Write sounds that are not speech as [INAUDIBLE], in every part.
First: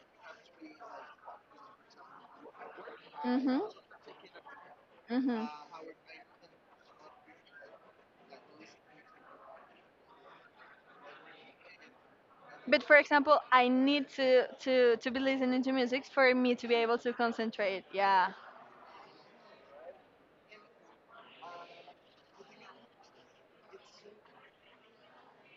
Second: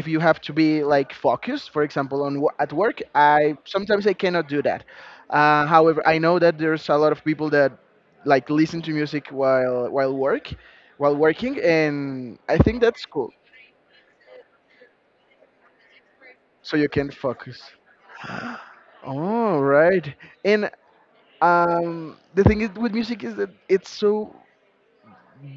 if you have to be like focused, for example, on at work. I Mhm. sometimes I cannot do that. Mhm. However, I know that there's a lot of people that like listen to music while work while working, and I think But for that's cool. example, I need to be listening to music for me to So be you able can to focus. concentrate. Yeah. [GASPS] Oh right. and The thing is with music is that it's so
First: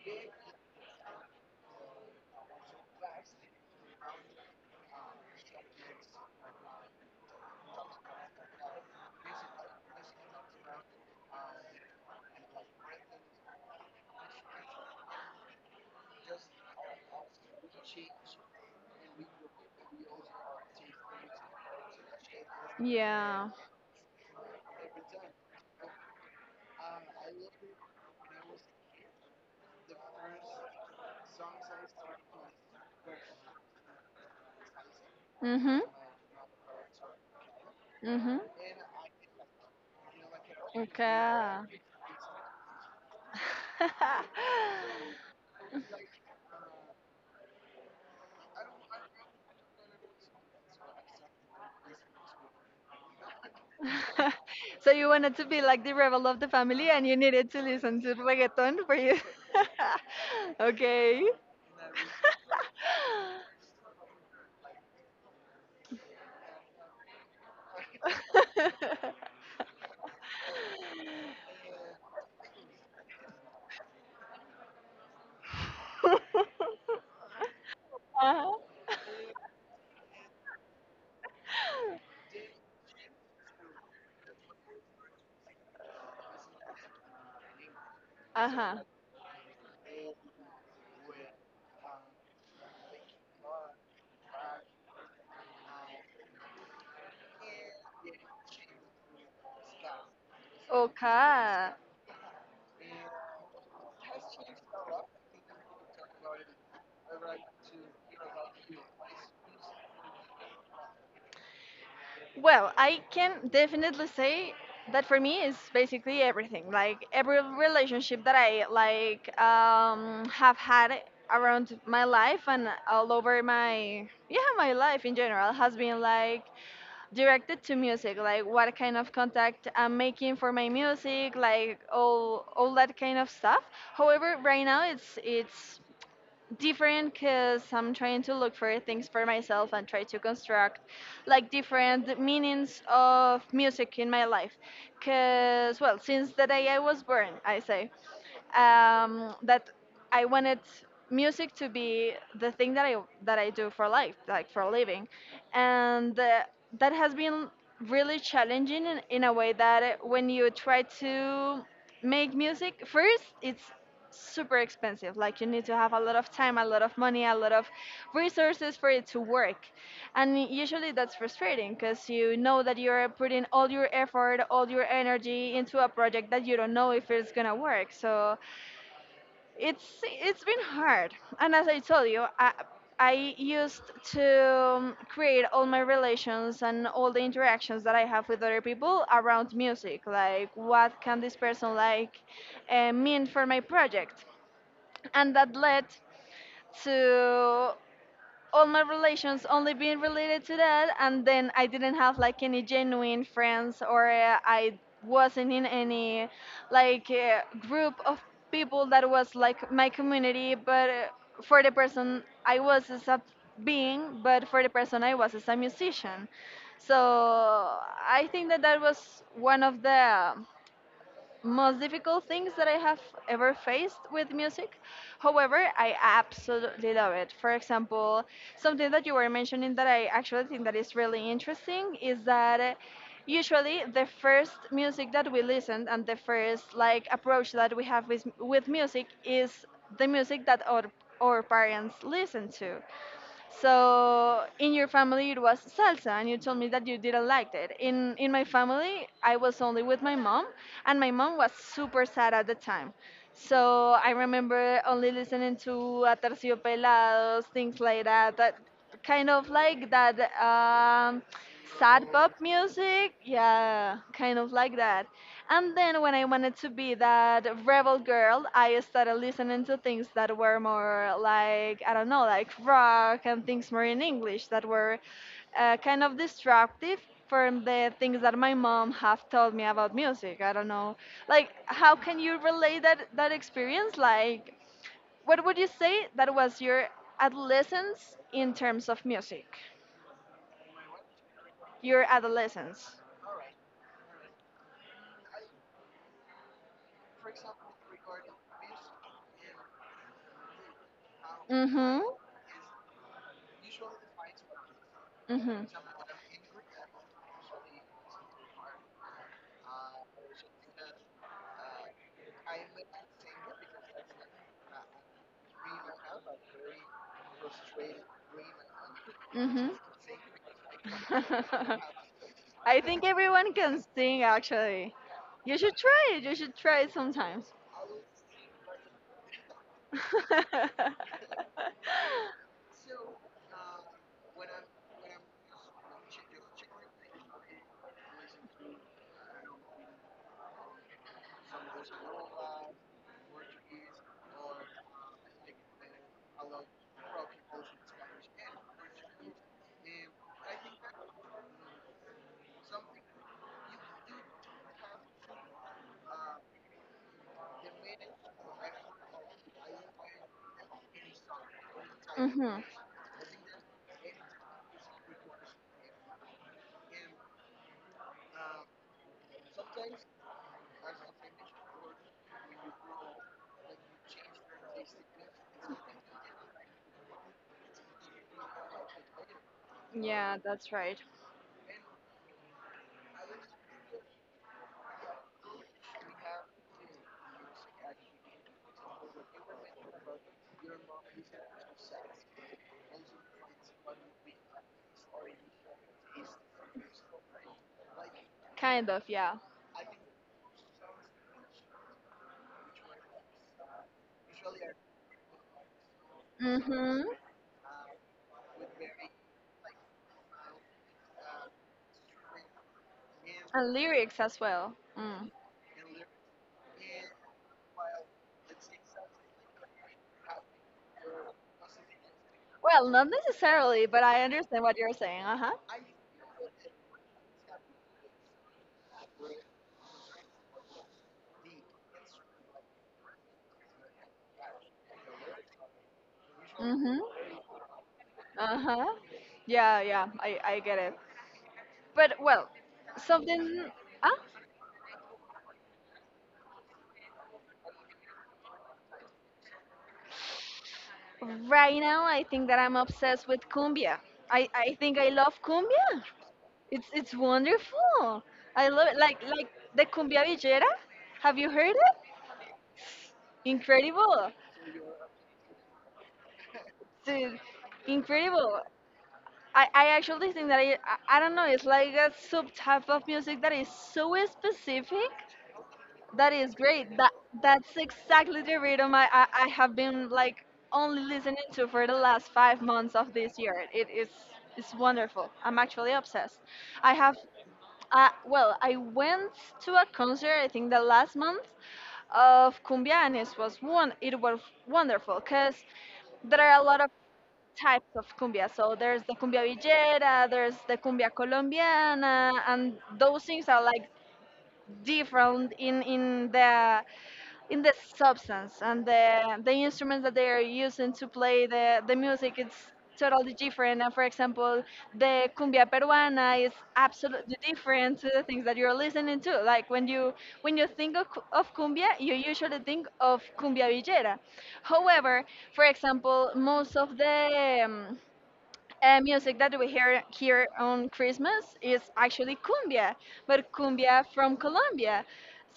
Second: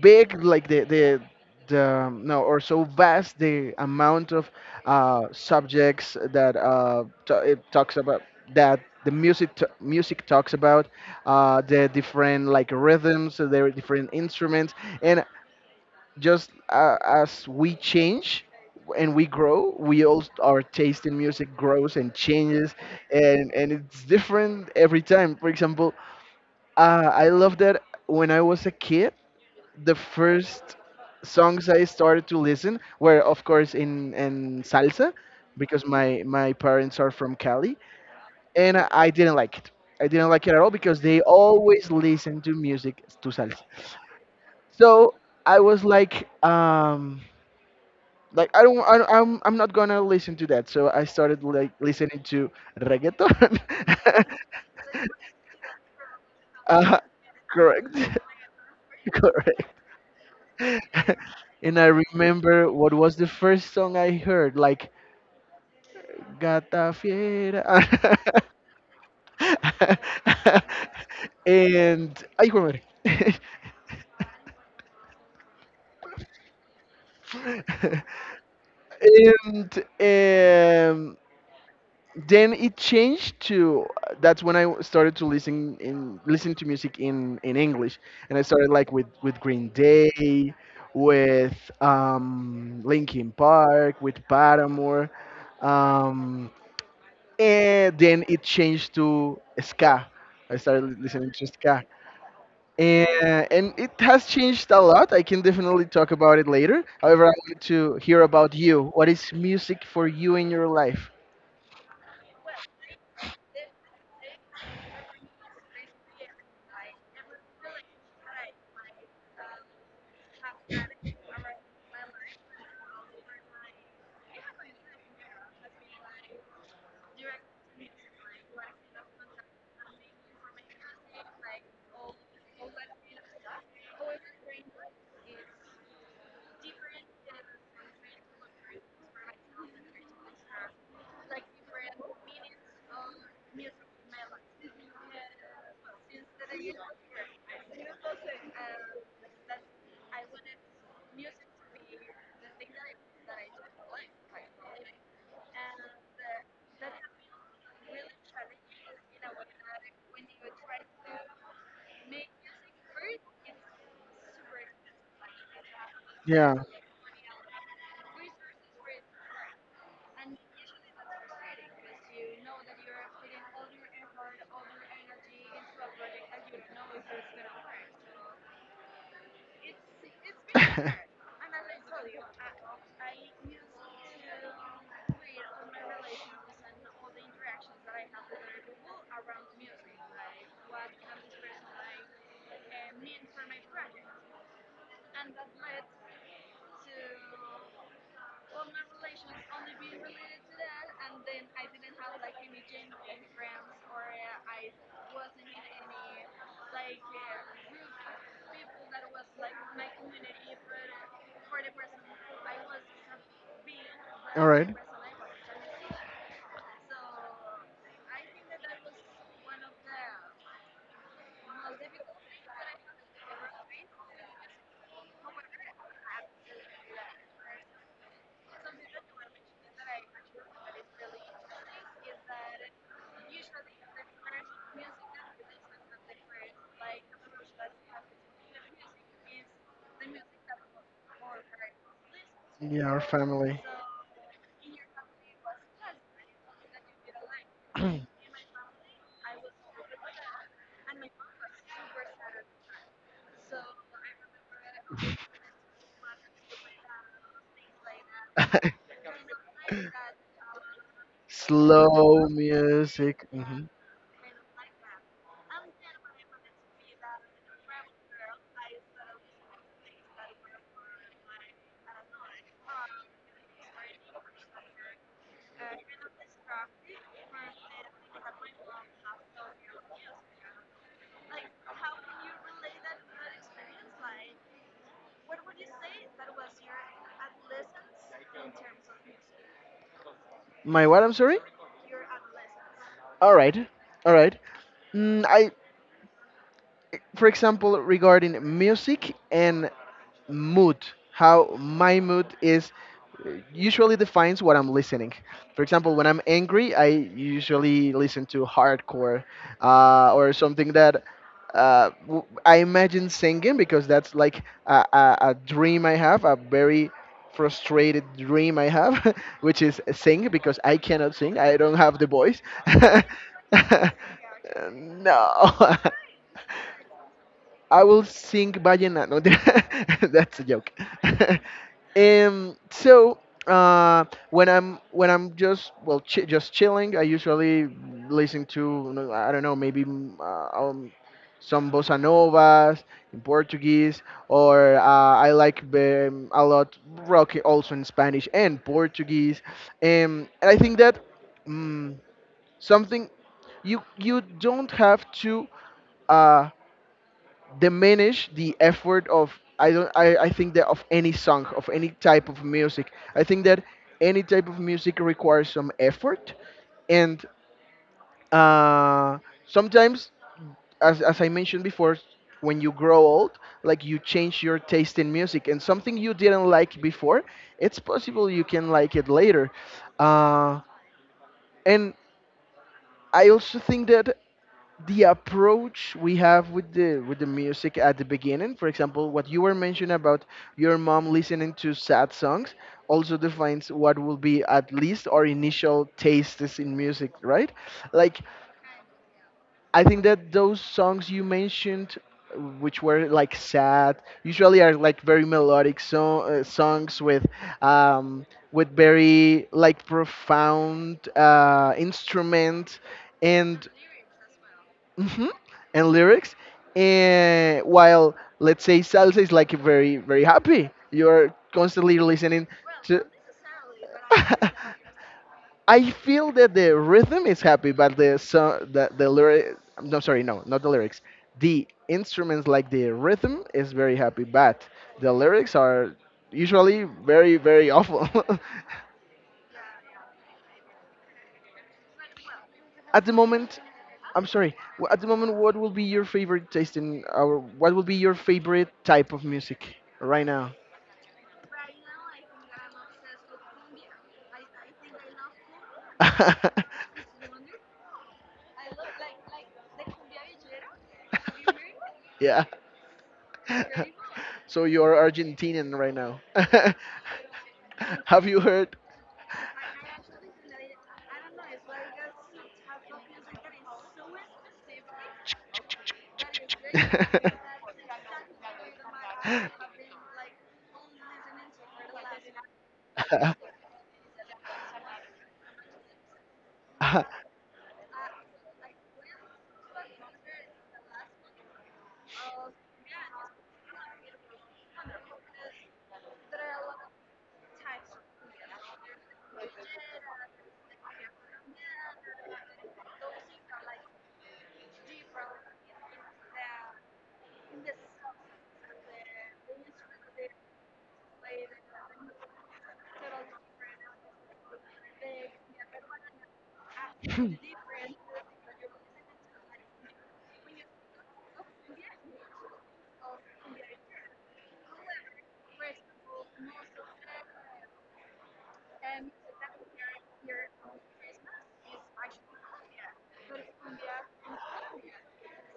big, like the no, or so vast the amount of subjects that it talks about, that music talks about, the different like rhythms, the different instruments. And just as we change and we grow, we all, our taste in music, grows and changes. Yeah. And it's different every time. For example, I love that when I was a kid, the first songs I started to listen were, of course, in salsa, Mhm. because my parents are from Cali, Mhm. and I didn't like it. I didn't like it at all because they Okay. always listen to music to salsa. [LAUGHS] So I was like I, don't- I'm not gonna listen to that. So I started like listening to reggaeton. [LAUGHS] [LAUGHS] So you wanted to be like the rebel of the family, uh, and you needed to Correct. listen to reggaeton for [LAUGHS] you. [LAUGHS] Correct. Okay. [LAUGHS] And I remember what was the first song I heard, like Gata fiera. [LAUGHS] [LAUGHS] And ay, hijo de madre. [LAUGHS] Uh huh. and Then it changed to— that's when I started to listen to music in English, and I Uh started huh. [LAUGHS] like with Green Day, with Linkin Park, with Paramore, um, and then it changed to ska. I started listening to Okay. ska. and, and it has changed a lot. I can definitely talk about it later. However, I wanted to hear about you. What is music for you in your life? Well, I can definitely say that for me is basically everything. Like every relationship that I have had around my life and all over my yeah my life in general has been like directed to music, like what kind of contact I'm making for my music, like all that kind of stuff. However, right now it's different because I'm trying to look for things for myself and try to construct like different meanings of music in my life. Because, well, since the day I was born, I say that I wanted music to be the thing that I do for life, like for a living, and that has been really challenging in a way that when you try to make music first, it's super expensive. Like you need to have a lot of Yeah. time, a lot of money, a lot of resources for it to work. And usually that's frustrating because you know that you're putting all your effort, all your And energy into a project that you don't know if it's gonna work. So it's been as hard. And as I I told told you, you, I socialized I with used to create all my my relationships relations and and all the interactions interactions that that I I have have with with my other friends, and people around it music. Like, led to what can this person like mean for my project? And that led to all my relations only only being being— related to that, and then I didn't have like any genuine friends, or I wasn't in any like group of people that was like my community, but for the person I was as a being, but for the person I was as a musician. So. So I think that that was one of the most difficult things that I have ever faced with music. However, I absolutely love it. For example, something that you were mentioning that I actually think that is really interesting is that usually the first music that we listen and the first like approach that we have with music is the music that our parents listen to. Yeah, our family. So in your family it was salsa, and you told me that you didn't like it. In [LAUGHS] my family, I was only with my mom, and my mom was super sad at the time. So I remember only listening to Aterciopelados, things like that, that [CLEARS THROAT] kind of like that sad Slow pop music. music. Hmm Yeah, kind of like that. And then when I wanted to be that rebel girl, I started listening to things that were more like, I don't know, like rock and things more in English that were kind of disruptive from the things that my mom have told me about music. I don't know. Like, how can you relate that, that experience? Like, what would you say that was your adolescence in terms of music? My what? I'm sorry. Your adolescence. All right. All right. Mm, I For example, regarding music and mood, how my Mm-hmm. mood is usually defines what I'm listening. For Mhm. example, when I'm angry, I usually listen to hardcore, or something that I imagine singing, because that's like a dream I have, a very frustrated dream I have, [LAUGHS] which Mhm. is sing, because I cannot sing. I don't have the voice. [LAUGHS] I think everyone can [LAUGHS] sing actually. No. You should [LAUGHS] try it. You should try it sometimes. I will sing vallenato. [LAUGHS] That's a joke. [LAUGHS] [LAUGHS] um, so when I'm just chilling, I usually listen to— no, I don't know, maybe some bossa novas in Portuguese, or I like a lot rock also in Spanish and Portuguese. And I think that mm something you you don't have to. Uh, diminish the effort of— I don't I think that of any song of any type of Mhm. music. I think that any type of music requires some effort. And uh, sometimes, as I mentioned before, when you grow old, like, you change your taste in music, and something you didn't like before, it's possible you can like it later. Yeah, uh, that's right. and I also think that the approach we have with the music at the beginning, for example, what you were mentioning about your mom listening to sad songs, also defines what will be at least our initial tastes in music, right? Like, Kind of, yeah. I think that those songs you mentioned, which were like sad, usually are like very melodic. So songs Mhm. Um with very like profound instrument, and And lyrics as well. hmm Mm. and lyrics. And while, let's say, salsa is like very, very happy, you're constantly listening Well, to. not necessarily, but I understand what you're [LAUGHS] saying. Uh I feel that the rhythm is happy, but the so the lyric. No, sorry, no, not the lyrics. The instruments, like the rhythm is very happy, but the lyrics are usually huh. very, very awful. [LAUGHS] Uh huh. Yeah, yeah, I get it. But well, At the moment— something. Ah, I'm sorry. At the moment, what will be your favorite taste in our? What will be your favorite type of music right now? right now I think that I'm obsessed with cumbia. I think I love cumbia. It's wonderful. I love it. Like the cumbia [LAUGHS] villera. Have you heard it? Yeah. [LAUGHS] Incredible, So you're Argentinian right now. [LAUGHS] dude. Have you Incredible. heard? I actually think that I don't know. It's like a subtype of music that is so specific. That is great. That that's exactly the rhythm I have been like [LAUGHS] only listening to for the last 5 months of this year. [LAUGHS] It is it's wonderful. I'm actually obsessed. I have well, I went to a concert I think the last month of cumbia, and it was one it was wonderful because there are a lot of types of cumbia. So there's the cumbia villera, there's the cumbia colombiana, and those things are like different in the substance and the instruments that they are using to play the music. It's totally different. And for example, the cumbia peruana is absolutely different to the things that you're listening to, like when you think of, of cumbia, you usually think of cumbia villera. However, for example, most of the music that we hear here on Christmas is actually cumbia, but cumbia from Colombia.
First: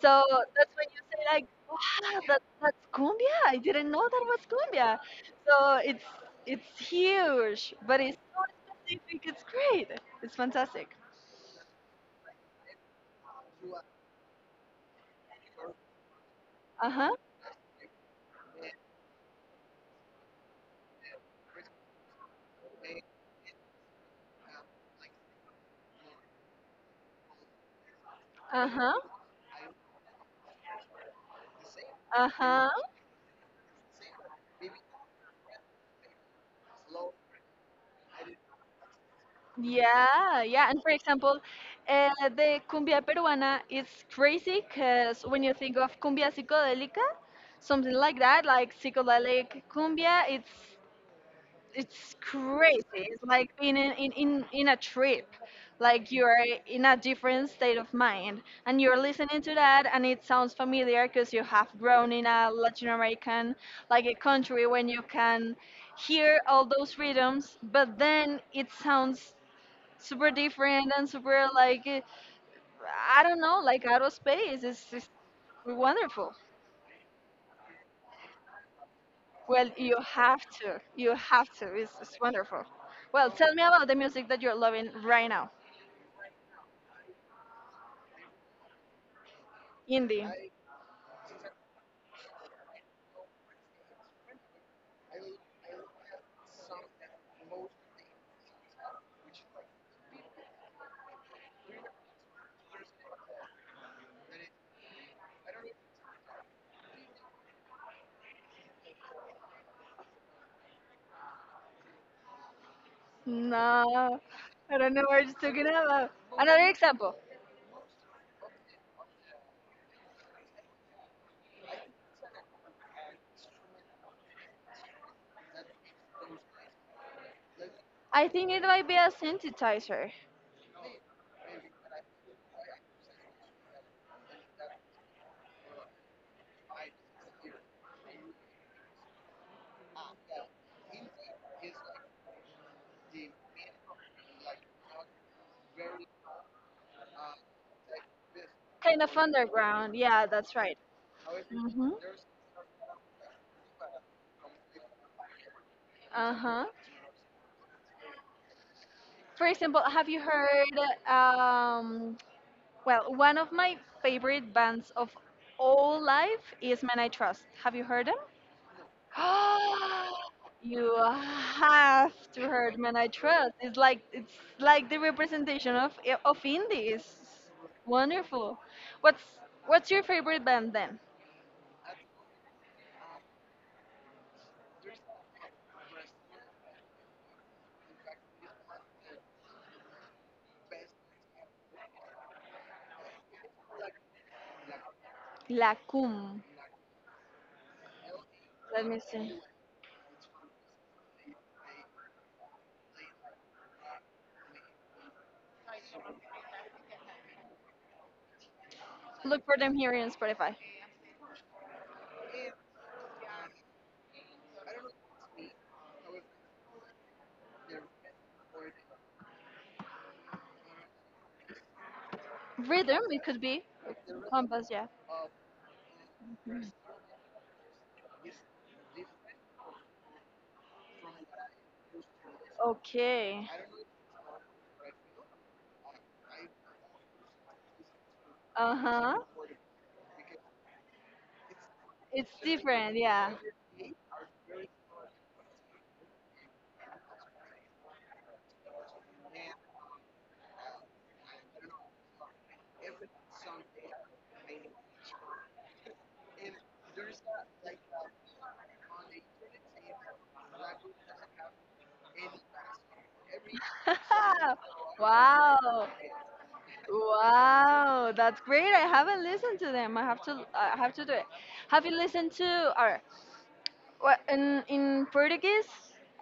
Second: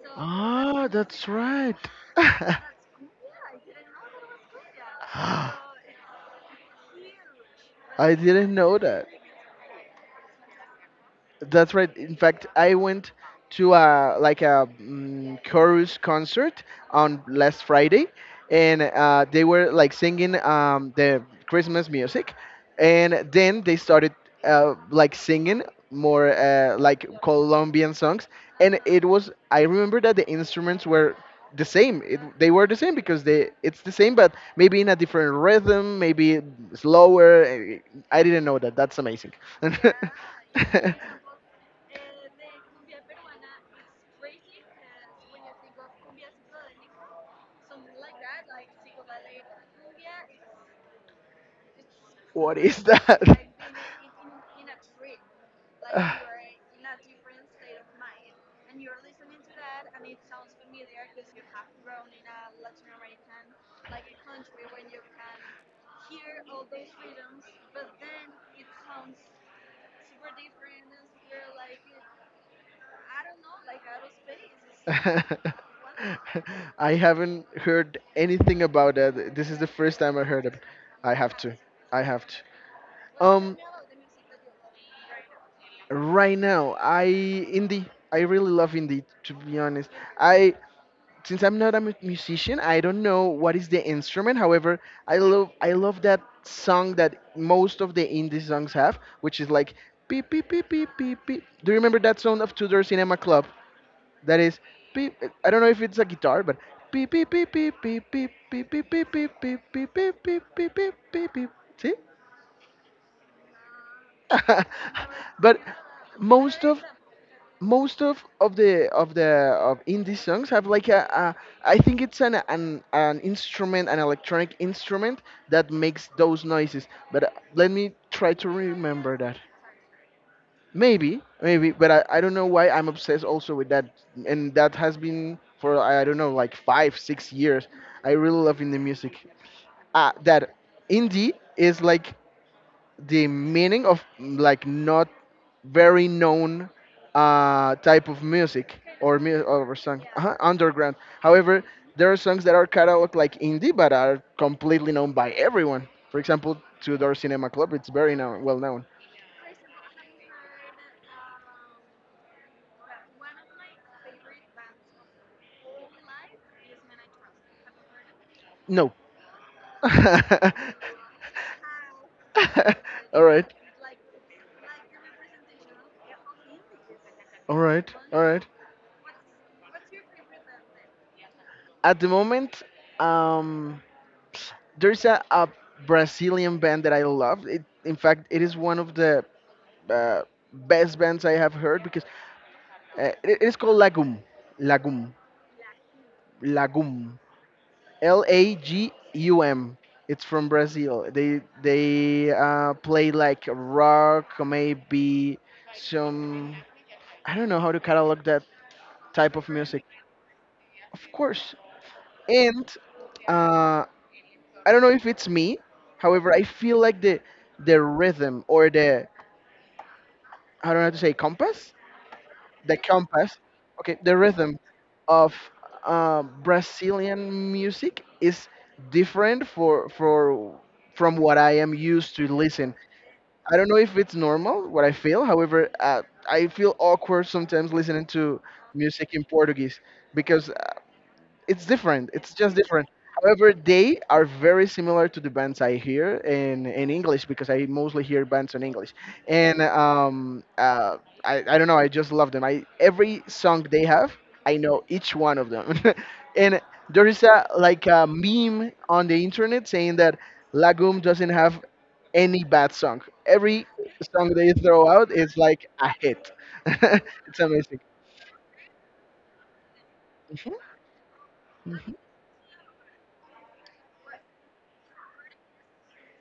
So that's when Ah, you say that's like, right. [GASPS] [LAUGHS] wow, that, I that's cumbia. I didn't know that was cumbia. So it's huge, but it's so didn't know that. specific. It's great. It's fantastic. That's right. In fact, I went to a like a mm chorus concert Uh huh. on last Friday, and they were like singing the Christmas music, and then they started like singing more like Colombian songs, Uh and huh. it was— I remember that the instruments were the same. It, Uh they were huh. the same, because they— it's the same, but maybe in a different rhythm, maybe slower. Eh, I didn't know that. That's amazing. Yeah, yeah. And for example, [LAUGHS] uh, the cumbia peruana is crazy because when you think of cumbia psicodelica, something like that, like psychedelic cumbia, it's What is crazy. It's that? like being in a trip, like you are in [LAUGHS] a different state of mind, and you're listening to that, and it sounds familiar because you have grown in a Latin American, like a country when you can hear all those rhythms, but then it sounds super different and super like I don't know, like aerospace. Is just [LAUGHS] wonderful. I haven't heard anything about that. This is the Well, you first time I have heard it. to, I you have have to. to. I It's have to. wonderful. Well, tell Um, me about the music that you're loving right now, right now, I indie. I really love indie. To be honest, indie. I since I'm not a musician, I don't know what is the instrument. However, I love that song that most of the indie songs have, which is like beep beep beep beep beep beep. Do you remember that song of Tudor Cinema Club? That is beep. I don't know if it's a guitar, but beep beep beep beep beep beep beep beep beep beep beep beep beep beep beep beep beep. See? No, I don't know what you're [LAUGHS] But talking about. most Another of example. most of the of the of indie songs have like a— I think it's an an instrument, an electronic instrument that makes those noises. But let me I try to think it might be a remember that. synthesizer, Maybe, maybe, but I don't know why I'm obsessed also with that, and that has been for, I don't know, like 5 or 6 years. I really love indie music. Ah, that indie is like the meaning of like not very known type of music kind of or underground. song Yeah, that's right. underground. However, hmm there are songs that are cataloged like indie but are completely known by everyone. For Uh example, huh. Tudor Cinema Club, it's very known, well known. For example, have you heard um, well, one of my favorite bands of all life is Men I Trust. Have you heard them? No. [GASPS] [LAUGHS] All You have to heard Men I right. Trust. It's like it's the representation of indie. It's All right. All right. wonderful. What's what's your favorite band then? At the moment, um, there's a Brazilian band that I love. It, in fact, it is one of the uh, best bands I have heard, because it is called Lagum. Lagum. La Cum. Lagum. L A Let G me see. U M. It's from Brazil. They play like rock, maybe some. I don't know how to catalog that type Look of for them music. here in Spotify. Of course. And uh, I don't know if it's me. However, I feel like the rhythm or the— I don't know how to say compass, the Rhythm, it compass, could be. okay, the rhythm Compass, yeah. of Brazilian music is different for from what I am used to listen. Okay. I don't know if it's normal what I feel. However, I feel awkward sometimes listening to Uh music huh. in Portuguese because it's different. It's It's just different. different, yeah. However, they are very similar to the bands I hear in English, because I mostly hear bands in English. And um, uh, I don't know, I just love them. I every song they have, I know each one of them. [LAUGHS] And there is a like a meme on the internet saying that Lagum doesn't have any bad song. Every song they throw [LAUGHS] out is like Wow. a hit. [LAUGHS] It's amazing. Wow, that's great. I haven't listened to them. I have to do it. Have you Mhm. listened to or what in Portuguese?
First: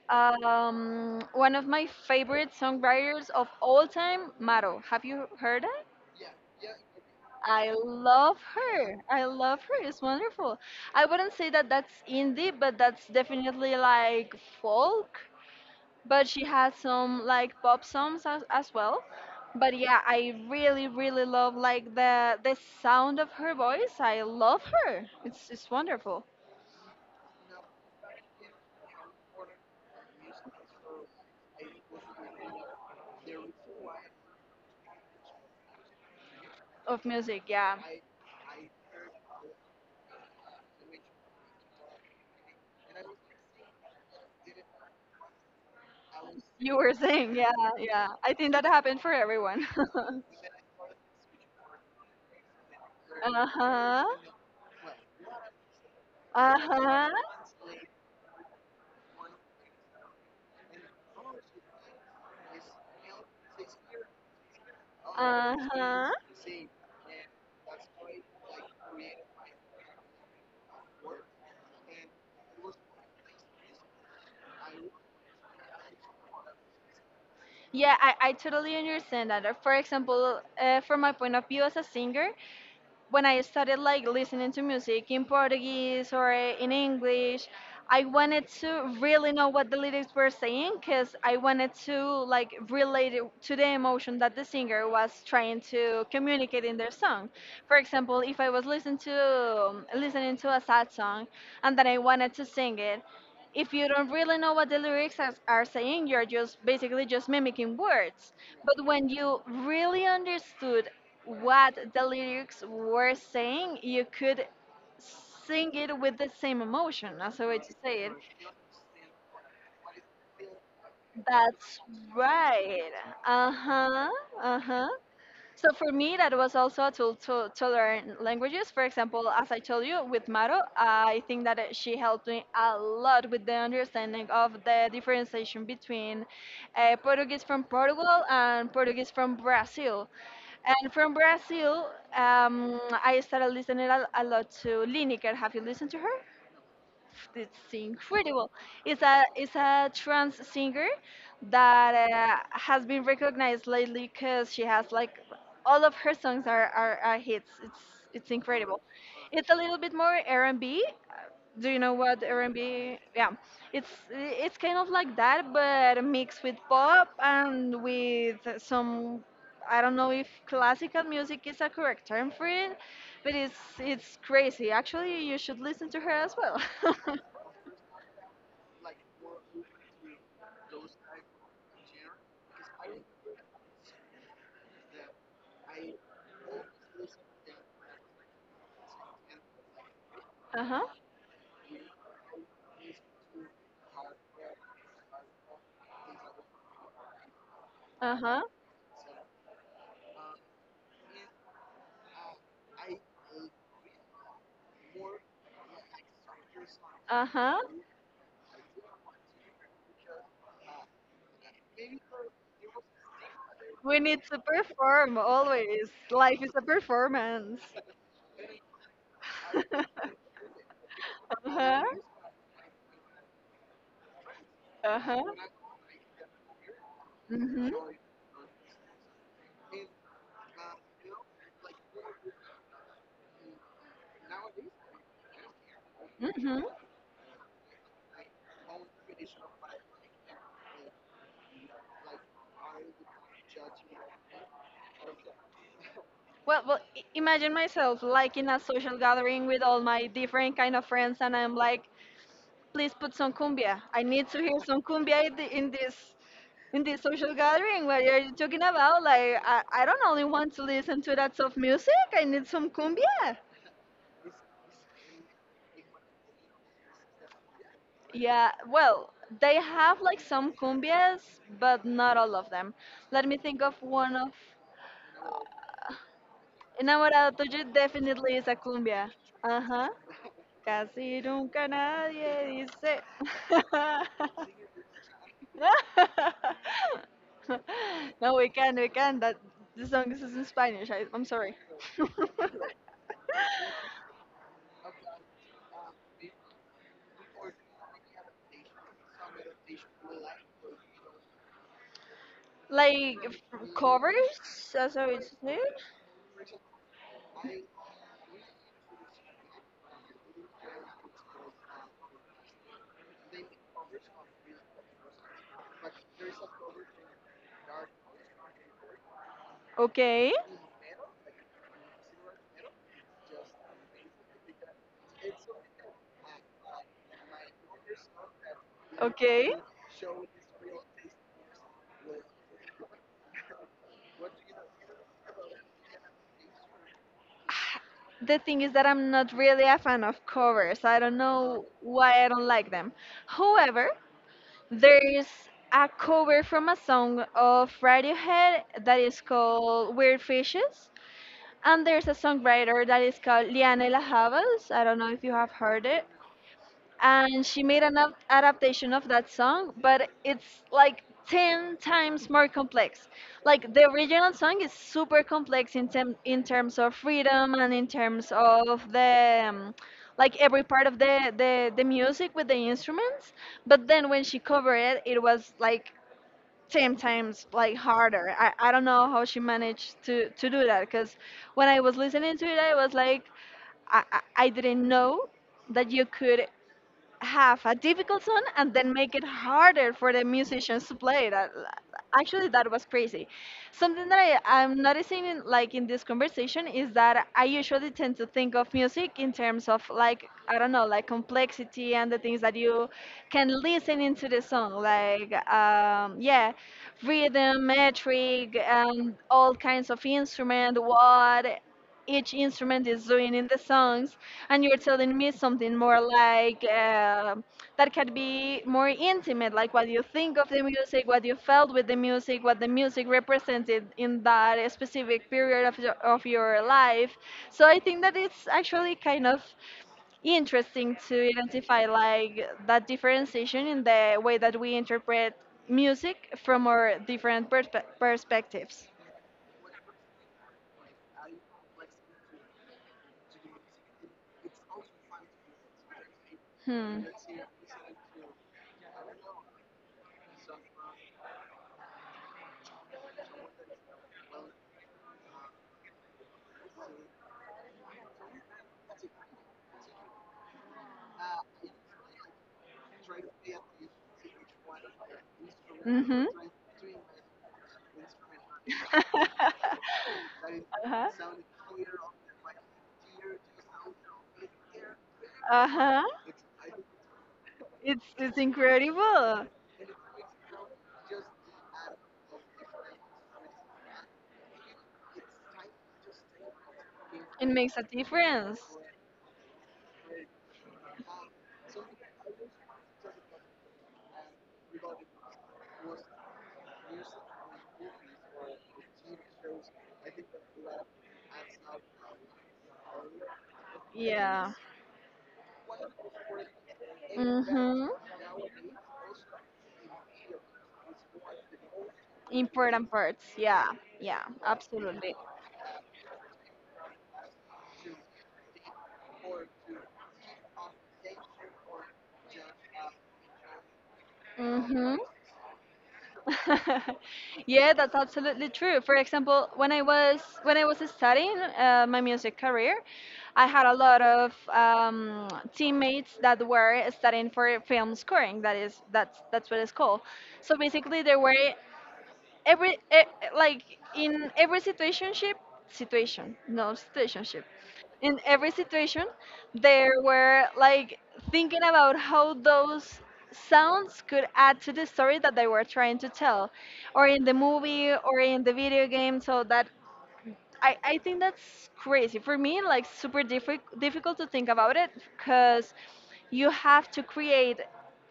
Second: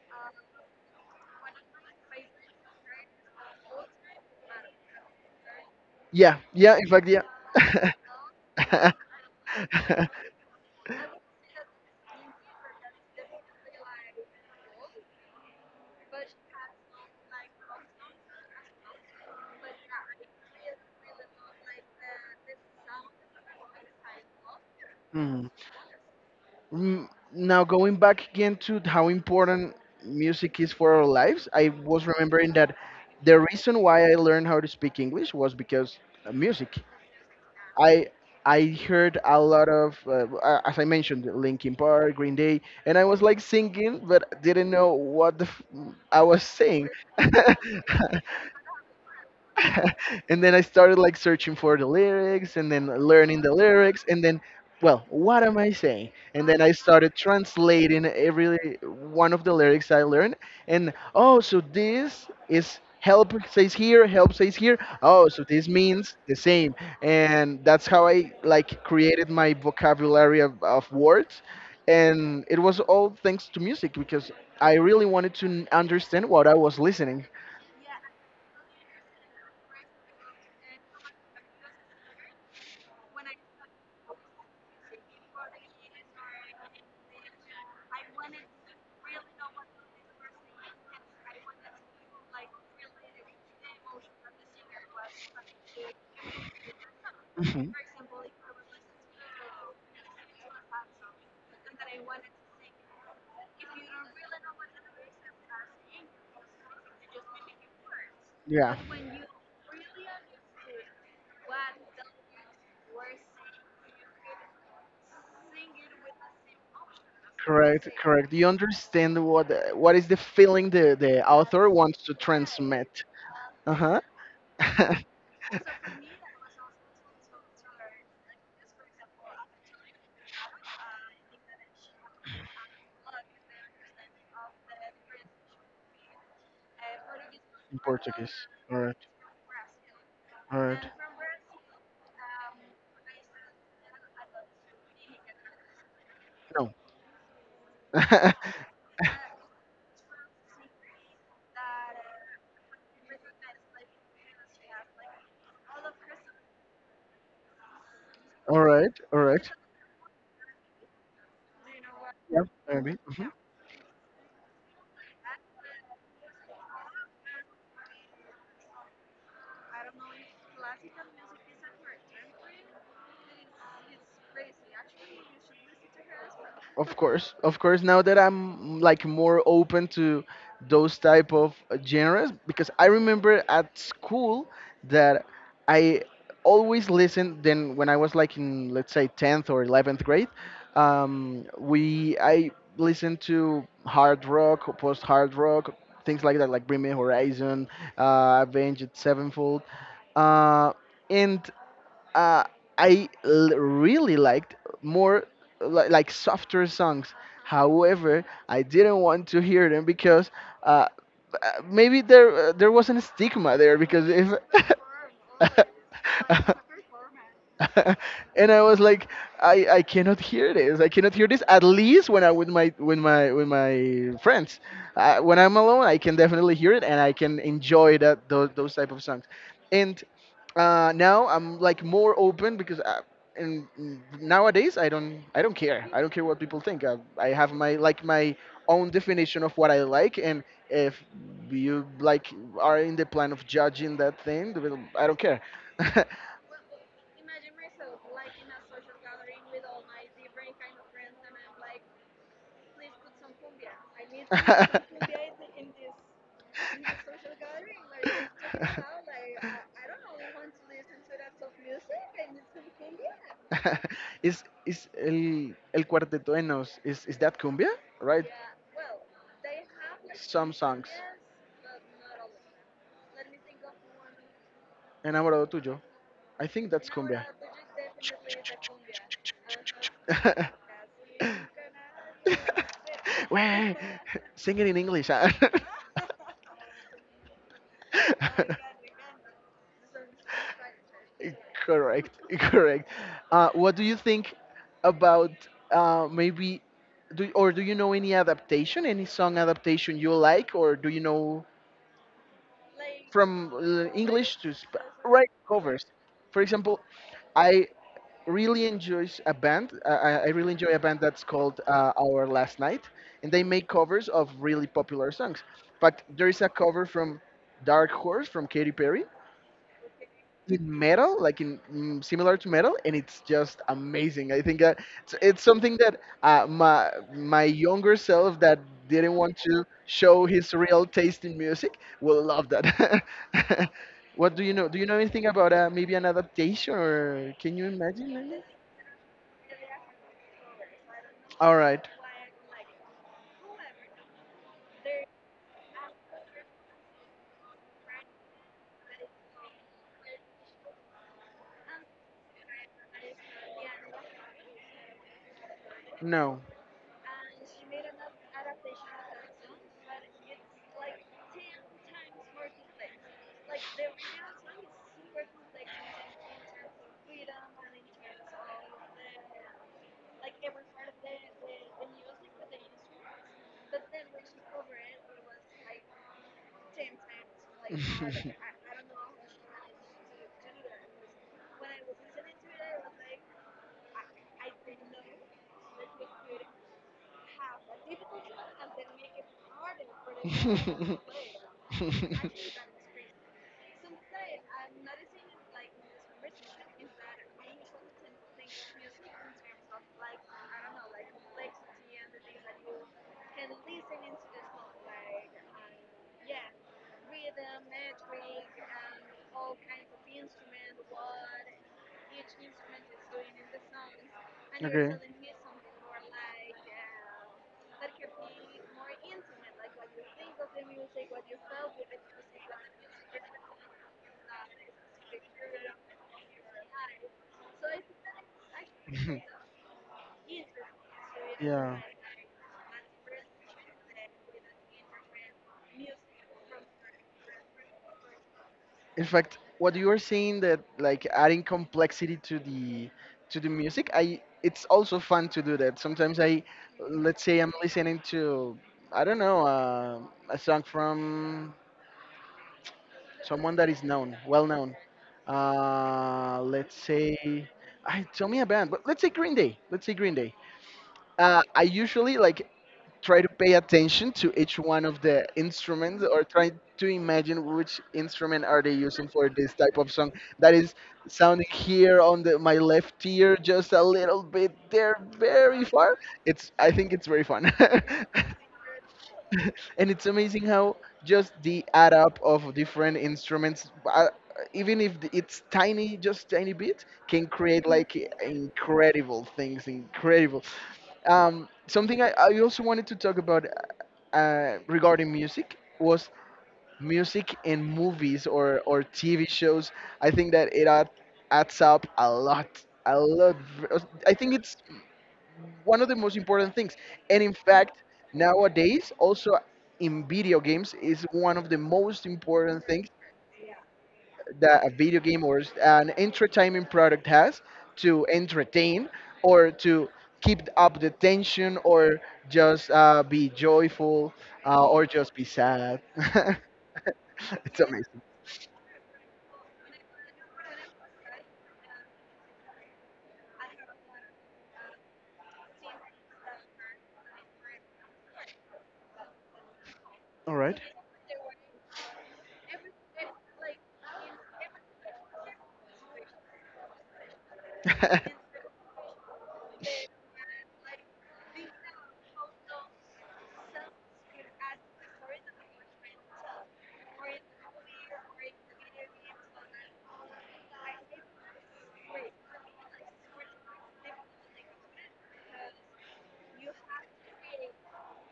One of my favorite songwriters of all time, Maro. Have you heard it? Yeah, yeah, in fact, I yeah. love her. I love her. It's [LAUGHS] [LAUGHS] wonderful. I wouldn't say that that's indie, but that's definitely like folk. But she has some like pop songs as well. But yeah, I really, really love like the sound of her voice. I love her. Hmm. It's wonderful. Mm, now going back again to how important music is for our lives, I was remembering that the reason why I learned how to speak English was because of music. Of music, yeah. I I heard a lot of, as I mentioned, Linkin Park, Green Day, and I was like singing, but didn't know what the I was You saying. were saying, yeah, yeah. I [LAUGHS] think that happened for everyone. [LAUGHS] [LAUGHS] And then I started like searching for the lyrics and then learning Uh the lyrics huh. and then, well, what am I saying? And Uh then I huh. started translating every one of the lyrics I learned, and oh, so this is help says here, help says here. Oh, so this Uh-huh. means the same. And that's how I like created my vocabulary of words, and it was all thanks to music because I really wanted to understand what I was listening. Yeah, I totally understand that. For example, from my point of view as a singer, when I started like listening to music in Portuguese or in English, I wanted to really know what the lyrics were saying because I wanted to like relate it to the emotion that the singer was trying to communicate in their song. Mhm. For example, if I was listening to a sad song and then I wanted to sing it, if you don't really know what the lyrics are saying, you're just basically just mimicking words. Yeah. But when you really understood what the lyrics were saying, you could sing it with the same emotion. That's the way to Correct, say it. correct. You understand what is the feeling the author That's wants to right. transmit. Uh Uh-huh. huh. Uh huh. [LAUGHS] So for me, that was also a tool to learn languages. For example, as I told you with Maro, I think that she helped me a lot with the understanding of the differentiation between Portuguese from In Portugal Portuguese. and All right. Portuguese from Brazil. All right. And from Brazil, I started listening a lot to Lineker. Have you listened to her? No. It's [LAUGHS] incredible. It's a trans singer that has been recognized lately because she has like all of her songs are hits. It's All incredible. right. All right. It's a little bit more R&B. Do you know what Yeah, maybe. R&B? Mhm. Yeah, it's kind of like that, but mixed with pop and with some. I don't know if classical music is a correct term for it, but it's crazy. Actually, you should listen to her as well. Of [LAUGHS] course, of course. Now that I'm like more open to those type of genres. Because I remember at school that I always listened. Then when I was like in, let's say, tenth or eleventh grade, Uh-huh. We I listened to hard rock, post hard rock, things like that, like Bring Me Horizon, Uh-huh. Avenged Sevenfold, uh, and uh, really liked more like softer songs. Uh-huh. However, I didn't want to hear them because uh, uh, maybe there there was a stigma there We because need if to perform always. [LAUGHS] Life is a performance. and I was like, I cannot [LAUGHS] hear this. I cannot hear this. At Uh-huh. least when I with my friends, Uh-huh. when I'm alone, I can definitely hear it and I can Mm-hmm. enjoy that those type of songs. And now I'm like more open because nowadays, I don't care what people Mm-hmm. think. I have my like my own definition of what I like, and if you like are in the plan of judging that thing, well, I don't care. Imagine myself like in a social gathering with all my different kind of friends, and I'm like, please put some [LAUGHS] [LAUGHS] cumbia. I need to hear some cumbia in, the, in this social gathering where you're talking about. Like I don't only want to listen to that soft music. I need some cumbia. Is el cuarteto de Nos? Is that cumbia? Right? Yeah, well, they have like Some some songs. cumbias, but not all of them. Cumbias. Let me think of one of Enamorado tuyo. uh, I think that's cumbia. Enamorado Tuyo definitely is a cumbia. Uh huh. [LAUGHS] Casi nunca nadie dice. Wait, [LAUGHS] [LAUGHS] sing it in English. Huh? No, we can, we [LAUGHS] can. That the song is in Spanish. I'm sorry. Correct, [LAUGHS] correct. What do you [LAUGHS] think about maybe, do, or do you know any adaptation, any song adaptation you like, or do you know like from f- Covers, English to as I would say. covers? For example, I I really enjoy a band that's called Our Last Night, and they make covers of really popular songs. But there is a cover from Dark Horse from Katy Perry Okay. in metal, like in similar to metal, and it's just amazing. I think it's something that my younger self that didn't want Okay. to show his real taste in music will love that. [LAUGHS] What do you know? Do you know anything about maybe an adaptation, or can you imagine? The Maybe? thing is that I'm not really a fan of covers. I don't All know right. why I don't like them. However, there is a cover from a song of Radiohead that is called Weird Fishes. And there's a songwriter that is called Lianela Havels. I don't know if you have heard it. No. And she made an adaptation of that song, but it's like 10 times more complex. Like the original song is super complex in terms of freedom and in terms of the, like every part of the music with the instruments, but then when she covered it, it was like sometimes [LAUGHS] like harder. did I don't know how she managed to do that, because when I was listening to it, I was like, I didn't know that you could have a difficult song and then make it harder for the [LAUGHS] musicians to play that. Actually, Actually, that [LAUGHS] was crazy. Something that I'm noticing like in this conversation is that I usually tend to think of music in terms of, like, I don't know, like complexity and the things that you can listen into the song, like yeah, rhythm metric and all kinds of instrument, what each instrument is doing in the songs. And you're okay. [LAUGHS] telling me something more like that could be more intimate, like what you think of the music, what you felt with the music, what the music represented in that specific period of of your life. So I think that it's actually kind of interesting to Yeah. identify like that differentiation in the way that we interpret music from our different perspectives. In fact, what you are saying, that like adding complexity to the music, I it's also fun to do that. Hmm. Let's say I'm listening to, I don't know, a song from someone that is known, well known. Uh, let's say, Tell me a band, but let's say Green Day. Let's say Green Day. I usually like try to pay attention to each one of the instruments, or Mm-hmm. try to imagine which instrument are they using for this [LAUGHS] type of song that is Uh-huh. sounding here on my left ear, just a little bit there, very far. Uh-huh. It's I think it's very fun. It's [LAUGHS] incredible. And it's amazing how just the add up of different instruments, even if it's tiny, just tiny bit, can It create makes a like difference. incredible things, incredible. Um, something I also wanted to talk about regarding music was music in movies or TV shows. I think that it adds up a lot, a lot. V- I think Yeah. it's one of the most important things. And in fact, Mm-hmm. nowadays, also in video games, is one of the most important things Important parts. Yeah. Yeah. that a video Absolutely. game or an entertainment product has to entertain or to keep up the tension or just be joyful or Mm-hmm. just be sad. [LAUGHS] [LAUGHS] It's Yeah, that's amazing. absolutely true. For example, when I was studying my music career, I had a lot of teammates that were studying for film scoring. That is that's what it's called. All So right. basically, they were every e- like in every situationship situation no situationship, [LAUGHS] in every situation, they were like thinking about how those sounds could add to the story that they were trying to tell, or in the movie or in the video game. So that I think that's crazy for me, like super difficult to think about it, because you have to create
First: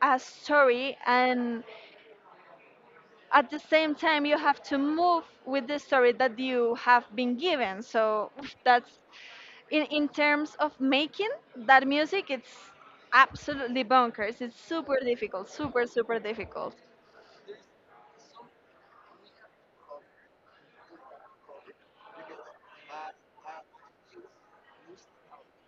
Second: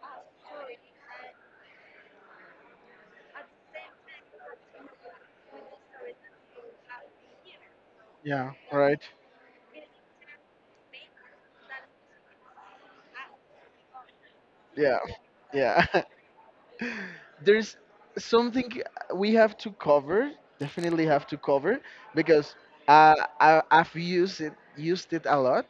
a story, and at the same time you have to move with the story that you have been given. So Yeah, [LAUGHS] right. that's in terms of making that music, it's absolutely bonkers. It's Yeah, super difficult, yeah. super [LAUGHS] super difficult. [GASPS] There's something we have to cover, definitely have to cover, because I've used it a lot.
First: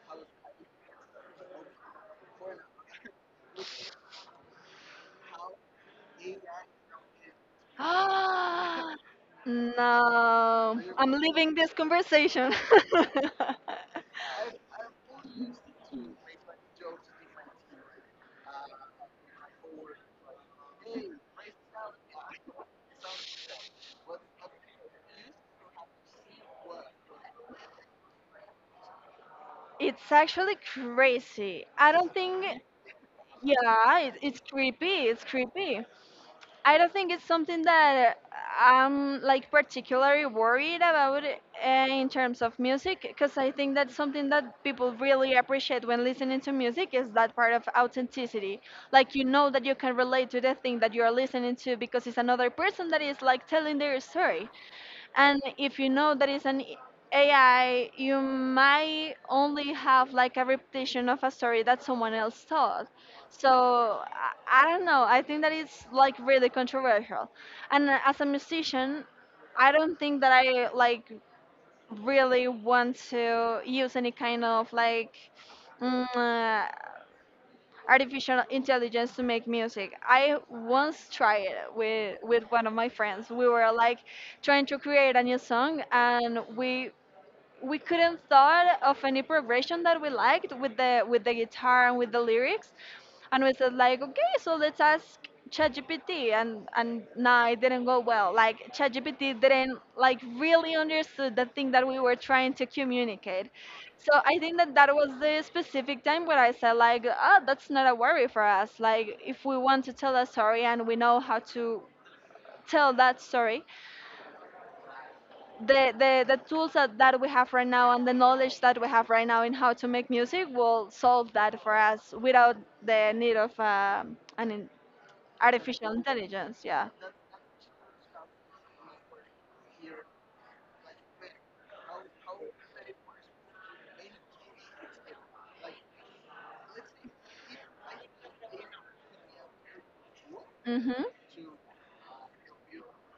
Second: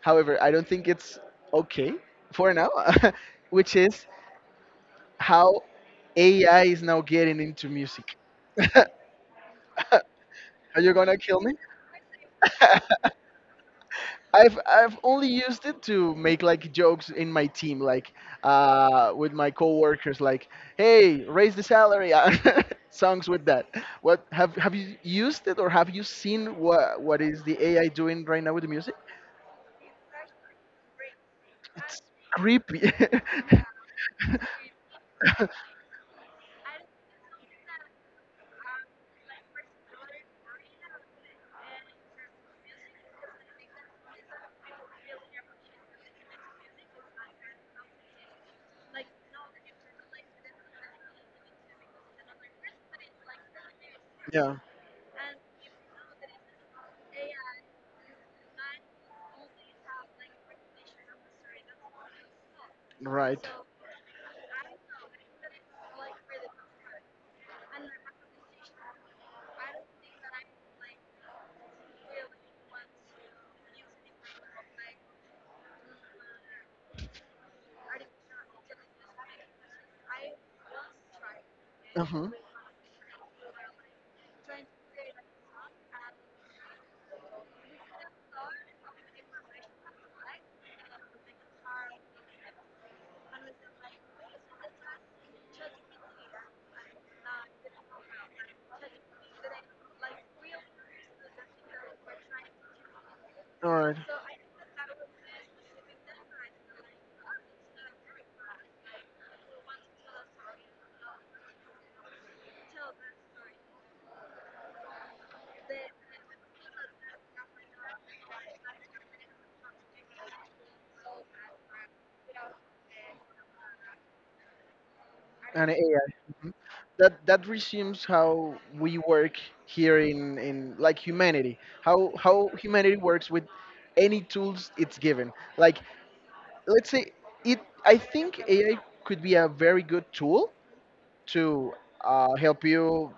However, I don't think it's okay for now, [LAUGHS] which is how AI is now getting into music. [LAUGHS] Are No, you I'm gonna kill me? leaving this conversation. [LAUGHS] I've only used it to make like jokes in my team, like with my coworkers, like "Hey, raise the salary." [LAUGHS] Songs with that. What have you used it, or have you seen what is the AI doing right now with the music? It's actually crazy. I It's don't think, creepy. yeah, it's creepy. It's [LAUGHS] creepy. I don't think it's something that I'm like particularly worried about in terms of music, because I think that's something that people really appreciate when listening to music is that part of authenticity. Like you know that you can relate to the thing that you are listening to because it's another person that is like telling their story. Yeah. And if you know that it's an AI, you might only have like a repetition of a story that someone else told. Right. So I don't know. I think that it's like really controversial. And as a musician, I don't think that I like really want to use any kind of like mm, uh, artificial intelligence to make music. I once tried it Uh-huh. with one of my friends. We were like trying to create a new song, and we couldn't thought of any progression that we liked with the guitar and with the lyrics. And we said like, okay, so let's ask ChatGPT, and nah, it didn't go well. Like ChatGPT didn't like really understood the thing that we were trying to communicate. All right. So I think that that was the specific time where I said like, ah, that's not a worry for us. Like if we want to tell a story and we know how to tell that story, the tools that, that we have right now and the knowledge that we have right now in how to make music will solve that for us without the need of an, And artificial AI. Mhm. intelligence, yeah. That that resumes how we work here in like humanity. How humanity works with any tools it's given. Like let's say it. I think AI could be a very good tool Mm-hmm. to help you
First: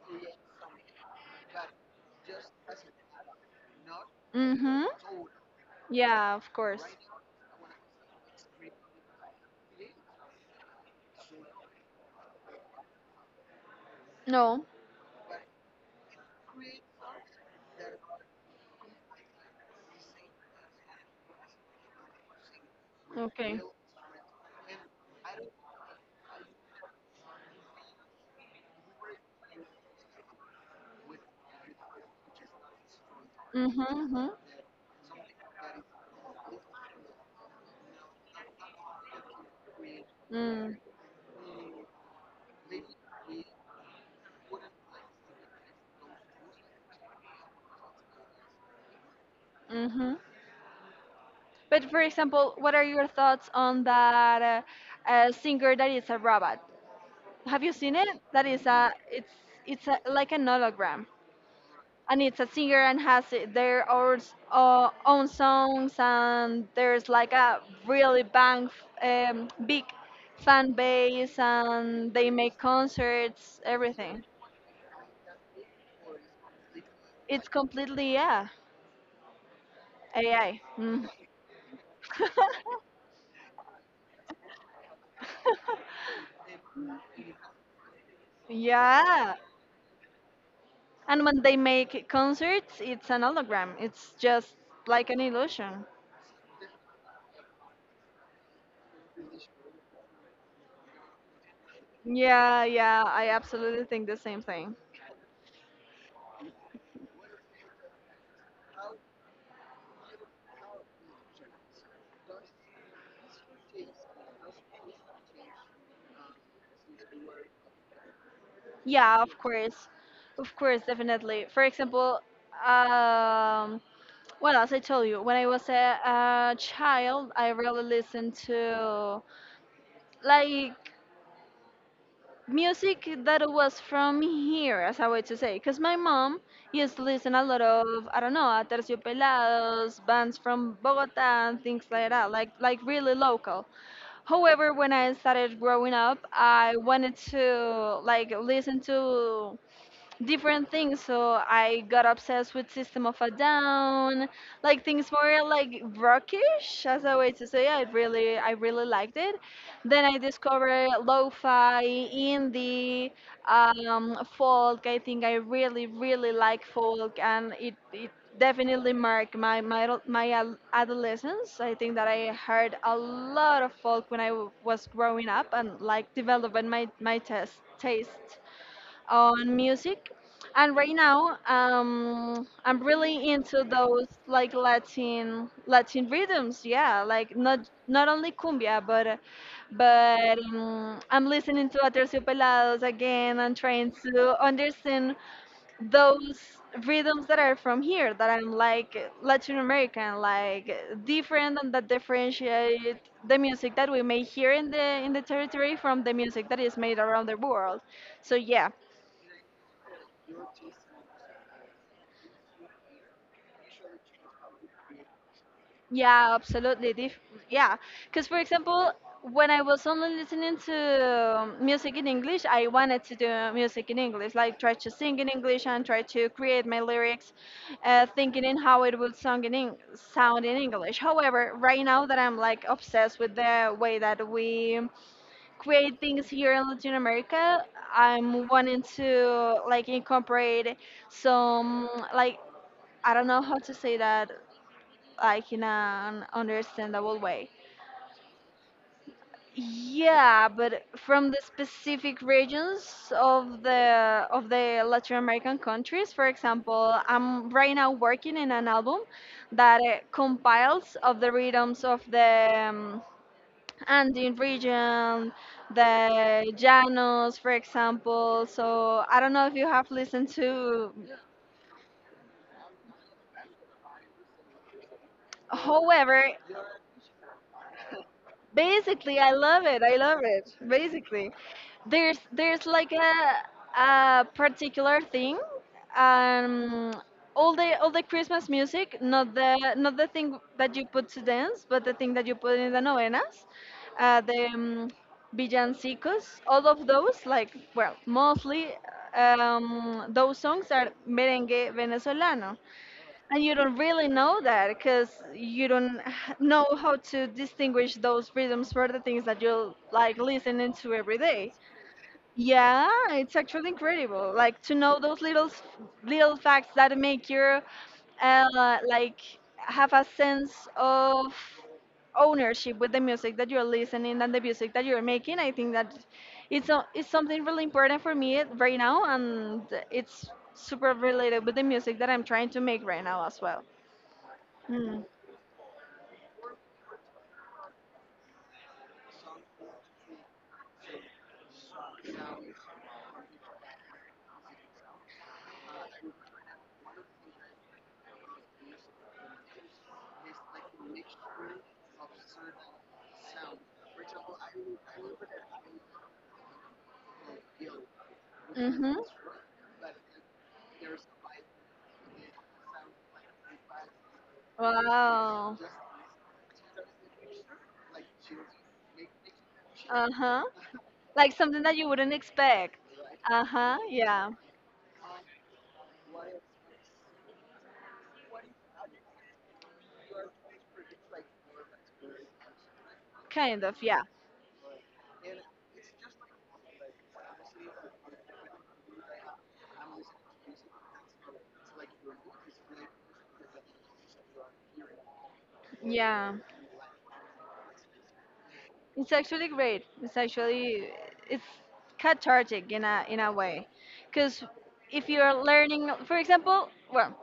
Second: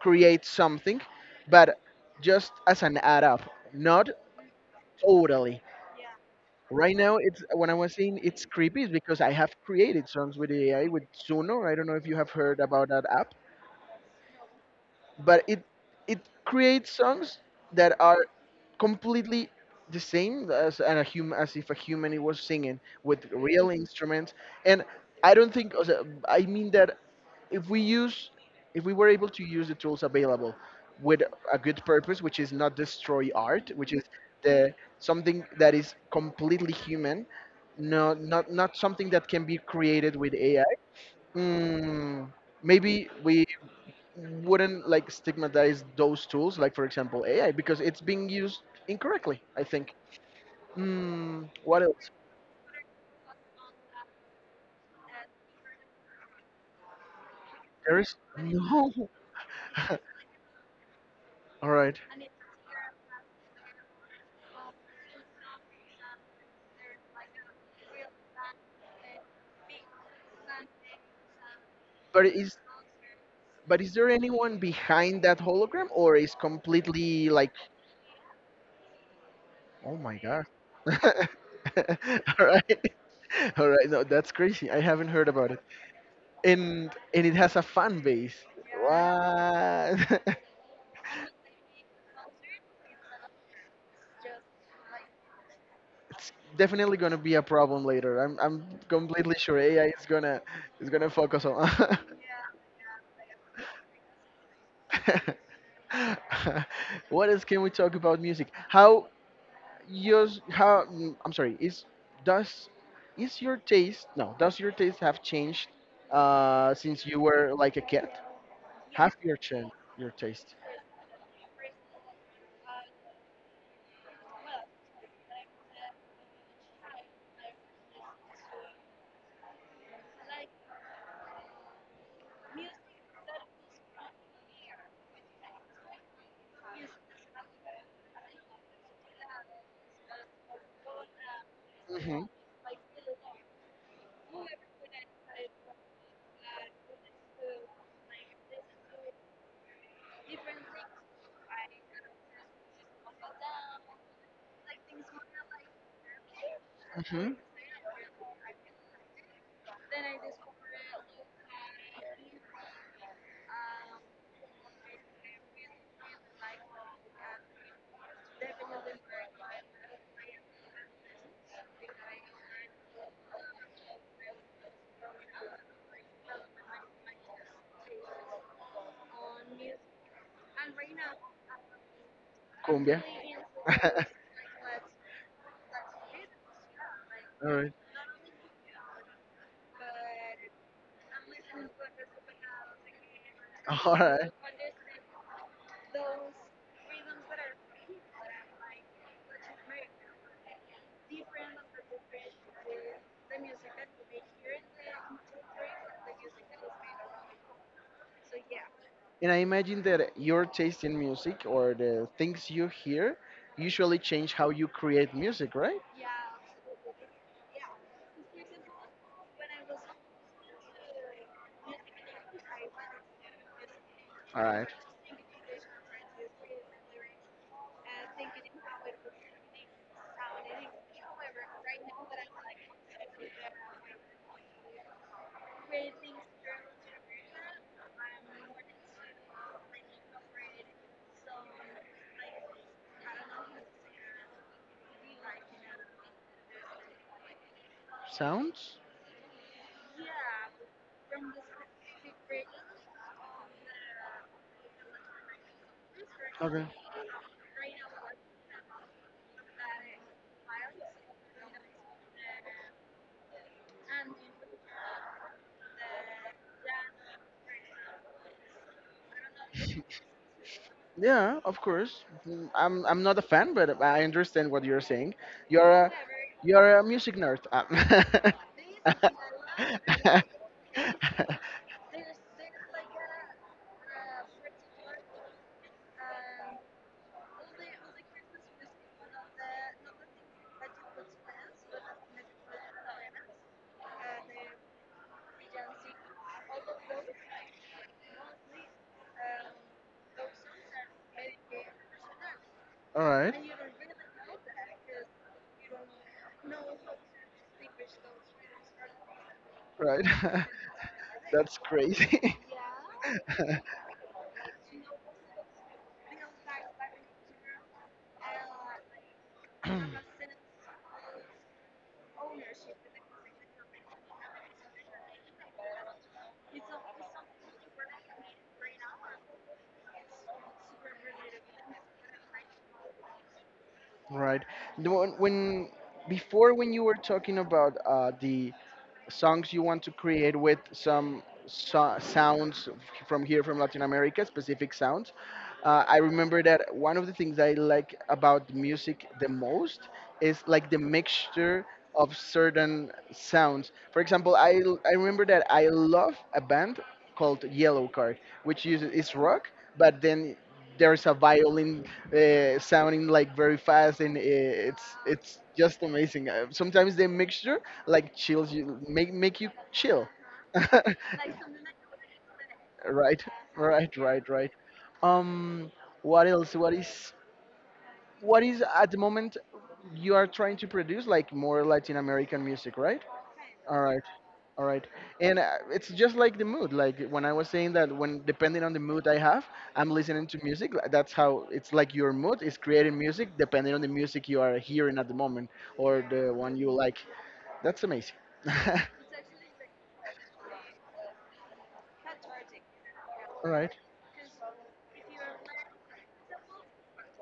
create something, but just as an add up, not Mm-hmm. totally. Yeah, of course. Right now, it's when I was saying it's creepy, is because I have created songs with AI with Zuno. I don't know if you have heard about that app, No. but it creates songs that are completely the same as and a human, as if a human it was singing with Okay. real instruments. And I don't think o sea, I mean that if we use if we were able to use the tools available with a good purpose, which is not destroy art, Mm-hmm. which is Mm-hmm. the something that is completely human, no, not not something that can be created with AI, Mm, mm, maybe we wouldn't like stigmatize those tools, like for example AI, because it's being used incorrectly, I think. mm-hmm. Mm, what But for else? example, what are your thoughts on that singer that is a robot? Have you seen There it? is That is no. a it's a, [LAUGHS] like an hologram. All right, And it's a singer and has their own, own songs, and there's like a really big fan base, and but they make is concerts, but is there everything. anyone behind that hologram, or is completely It's like? completely, yeah, Oh my god. AI. Mm. [LAUGHS] All [LAUGHS] right. [LAUGHS] All right, no, that's crazy. I haven't heard about it, and it has a fan base. Yeah. What? [LAUGHS] And when they make concerts, it's an hologram. It's just like an illusion. It's definitely gonna be a problem later. I'm completely sure AI is gonna focus on. [LAUGHS] Yeah, yeah, I absolutely think the same thing. What else can we talk about music? How yours? How I'm sorry. Is does is your taste, no? Does your taste have changed since you were like a kid? Have Yeah, your of changed course. your taste? Of course, definitely. For example, um, well, as I told you, when I was a child, I really listened to like music that was from here, as I would to say, because my mom used to listen a lot of, I don't know, Aterciopelados, bands from Bogota, and things like that, like really local. However, when I started growing up, I wanted to like listen to different things. So I got obsessed with System of a Down, like things more like rockish, Hmm, as a way hmm. to say. I really liked it. Then I discovered lo-fi, indie, folk. I think I really really like folk, and it definitely marked my adolescence. I think that I heard a lot of folk when I was growing up, and like developing my my test taste on music. And right now, I'm Cumbia. really into [LAUGHS] those like Latin Latin rhythms. Yeah, like All not right. not only cumbia, but I'm listening to Aterciopelados again and trying All right. to understand those rhythms that are from here, that I'm like Latin American, like different, and that differentiate the music that we make here in the territory from the music that is made around the world. So yeah. And I imagine that your taste in music, or the things you hear, usually change how you create music, right? Yeah, absolutely. Yeah, because for example, when I was only listening to music in English, I wanted to do music in English, All like right. try to sing in English and try to create my lyrics, thinking in how it would sound in sound in English. However, right now that I'm like obsessed with the way that we create things here in Latin America, I'm wanting to like incorporate some like I don't know how to say that, like in an understandable way. Sounds? Yeah, but from the specific regions of the Latin American countries, for Okay. example, I'm right now working in an album that compiles of the rhythms of the Andean region, the Llanos, for example. So I don't know if you have listened to, Yeah, of course. Mm, I'm not a fan, but I understand what you're saying. You're a however, you're a music nerd. Basically, I love it. I love it. Basically, [LAUGHS] there's like a particular thing. Um, all the Christmas music, not the not the thing that you put to dance, but the thing that you put in the novenas, the villancicos, all of those. Like well, mostly those songs are merengue venezolano. all right, And you don't really know that because you don't know how to distinguish those rhythms for the things that you're right. like listening to every [LAUGHS] day. That's crazy. Yeah, it's actually [LAUGHS] incredible. Like to know those little little facts that make you like have a sense of ownership with the music that you're listening and the music that you're making. I think that it's a, it's something really important for me right now, and it's super related with the music that I'm trying to make right now as well. Right. The Mm. one when before when you were talking about the songs you want to create with some sounds from here, from Latin America, specific sounds. I remember that one of the things I like about music the most is like the mixture of certain sounds. For example, I remember that I love a band called Yellow Card, which uses Mhm. is rock, but then there's a violin sounding like very fast, and it's Wow. just amazing. Sometimes the mixture like chills you, make you chill. Uh-huh. [LAUGHS] Like something that you wouldn't expect. Right, Uh-huh. right, right, Yeah. Um, what else, what is at the moment you are trying to produce, like more Latin American music, right? Kind All of, right. yeah. All right. And it's just like the mood. Like when I was saying that, when depending on the mood I have, I'm listening to music. That's how it's like your mood is creating music depending on the music you are hearing at the moment, or the Yeah. one you like. That's amazing. [LAUGHS] All It's actually great. It's actually it's cathartic in a way. right. Cuz if you're learning, for example, well,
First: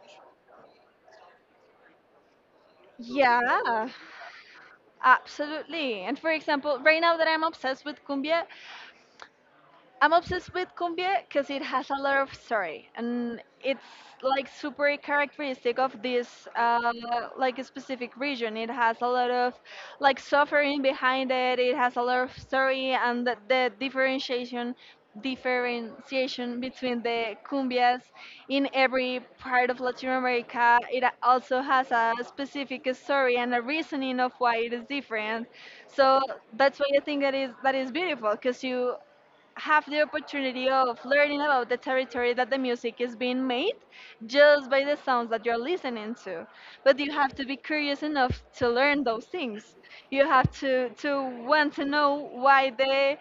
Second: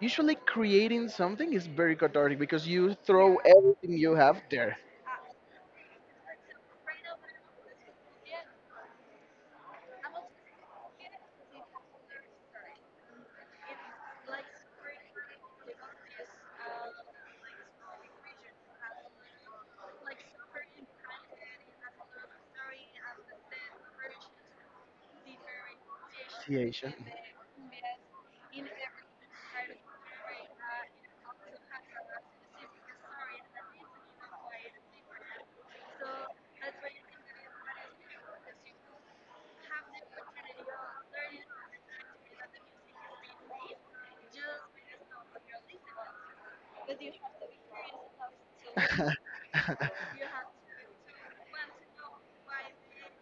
Usually creating something is very cathartic because you throw yeah, everything you have there. absolutely. And for example, right now that I'm obsessed with cumbia, I'm obsessed with cumbia because it has a lot of story, and it's like super characteristic of this like a specific region. It has a lot of like suffering behind it. It has a lot of story, and the differentiation Creation. between the cumbias in every part of Latin America. It also has a specific story and a reasoning of why it is different. So that's why I think that is beautiful, because you [LAUGHS] have the opportunity of learning about the territory that the music is being made, just by the sounds that you're listening to. But you have to be curious enough to learn those things. You have to want to know why the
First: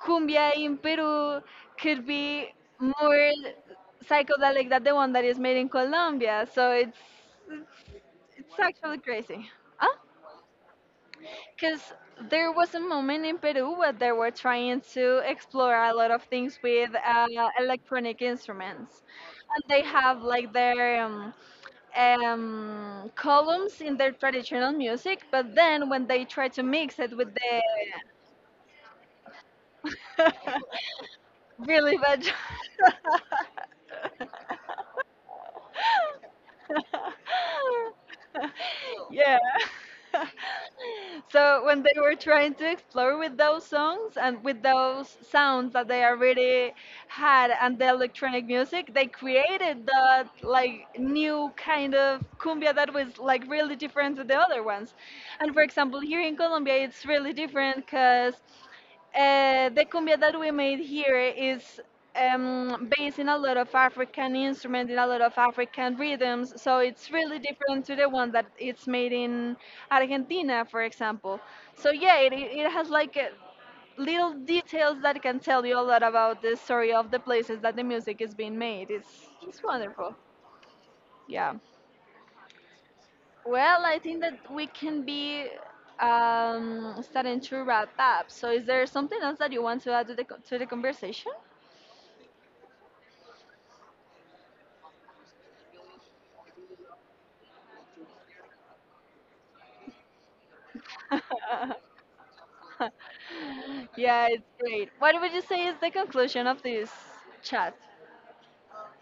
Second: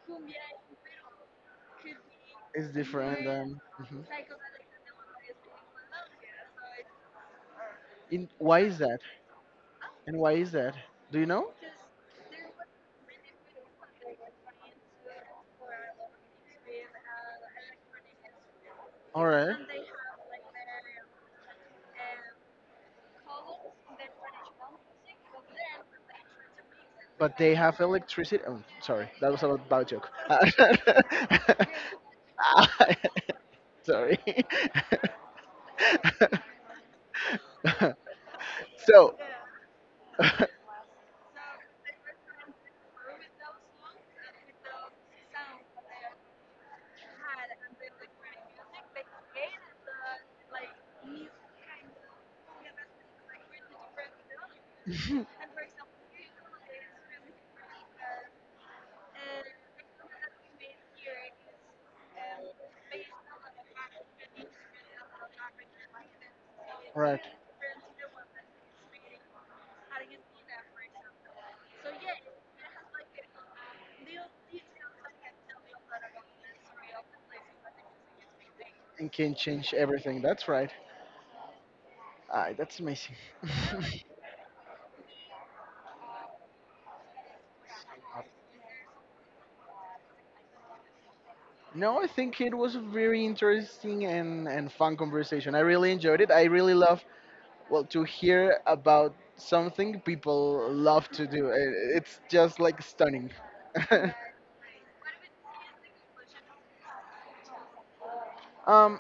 cumbia in Peru could be It's more different than. Mhm. psychedelic than the one that is made in Colombia. So it's, In why it's is actually that? crazy. Huh? And why is that? Do you know? Because there was a moment in Peru where they were trying to explore a lot of things with electronic instruments. All right. And they have like their columns in their traditional music, but then when they try to mix it with But they the have electricity. Oh, sorry, that was a bad joke. [LAUGHS] [LAUGHS] Really bad. Job. sorry. [LAUGHS] [LAUGHS] So, Yeah. [LAUGHS] [LAUGHS] So when they were trying to explore with those songs and with those sounds that they already had and the electronic music, they created that like new kind of cumbia that was like really different to the other ones. And for example, here in Colombia, it's really different because the cumbia that we made here is based in a lot of African instruments, in a lot of African rhythms. So it's right. really different to the one that it's made in Argentina, for example. So yeah, it it has like little details that can tell you a lot about the story of the places that the music is being made. And can It's change wonderful. everything. That's right. Yeah. Ah, that's amazing. Well, I think that we can be starting to wrap up. So, is there something else that you want to add to the to the conversation? [LAUGHS] No, I think it was a very interesting and fun conversation. I really enjoyed it. I really love, well, to hear about something people love to do. [LAUGHS] It's just like stunning. Yeah, it's great. What would you say is the conclusion of this chat? [LAUGHS] Um,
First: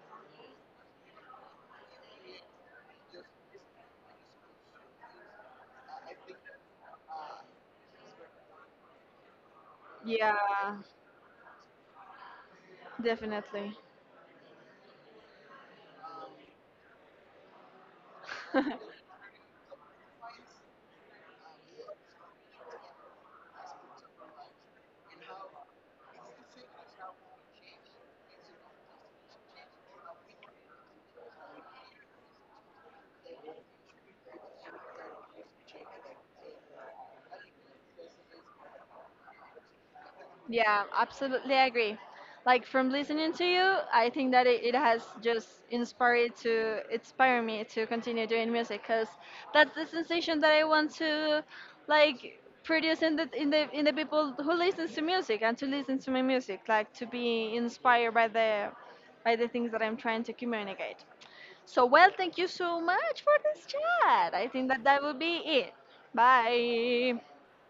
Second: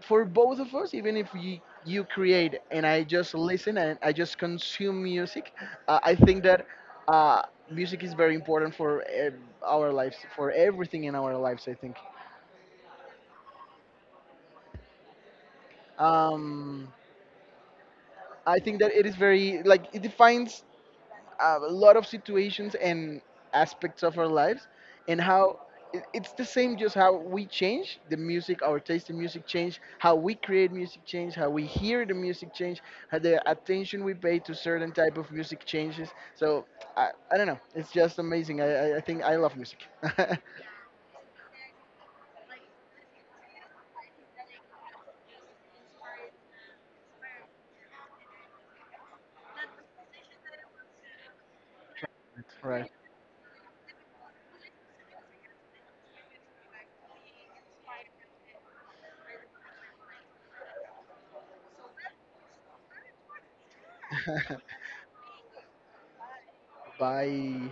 for both of us, even if you, you create and I just listen and I just consume music, I think that uh, music is very important for our lives, for Yeah, everything in our lives, I think. definitely. Um, I think that [LAUGHS] it is very like it defines a lot of situations and aspects of our lives, and how it- it's the same. Just how we change the music, our taste in music change, how we create music change, how we hear the music change, how the attention we pay to certain type of music changes. So I don't know, it's just amazing. I think I love music. [LAUGHS] Yeah, absolutely agree. Like from listening to you, I think that it has just inspire me to continue doing music, because that's the sensation that I want to like Right. produce in the in the in the people who listens to music and to listen to my music, like to be inspired by the things that I'm trying to communicate. So well, thank you so much for this chat. I [LAUGHS] Right. think that that will be it. Bye. Bye.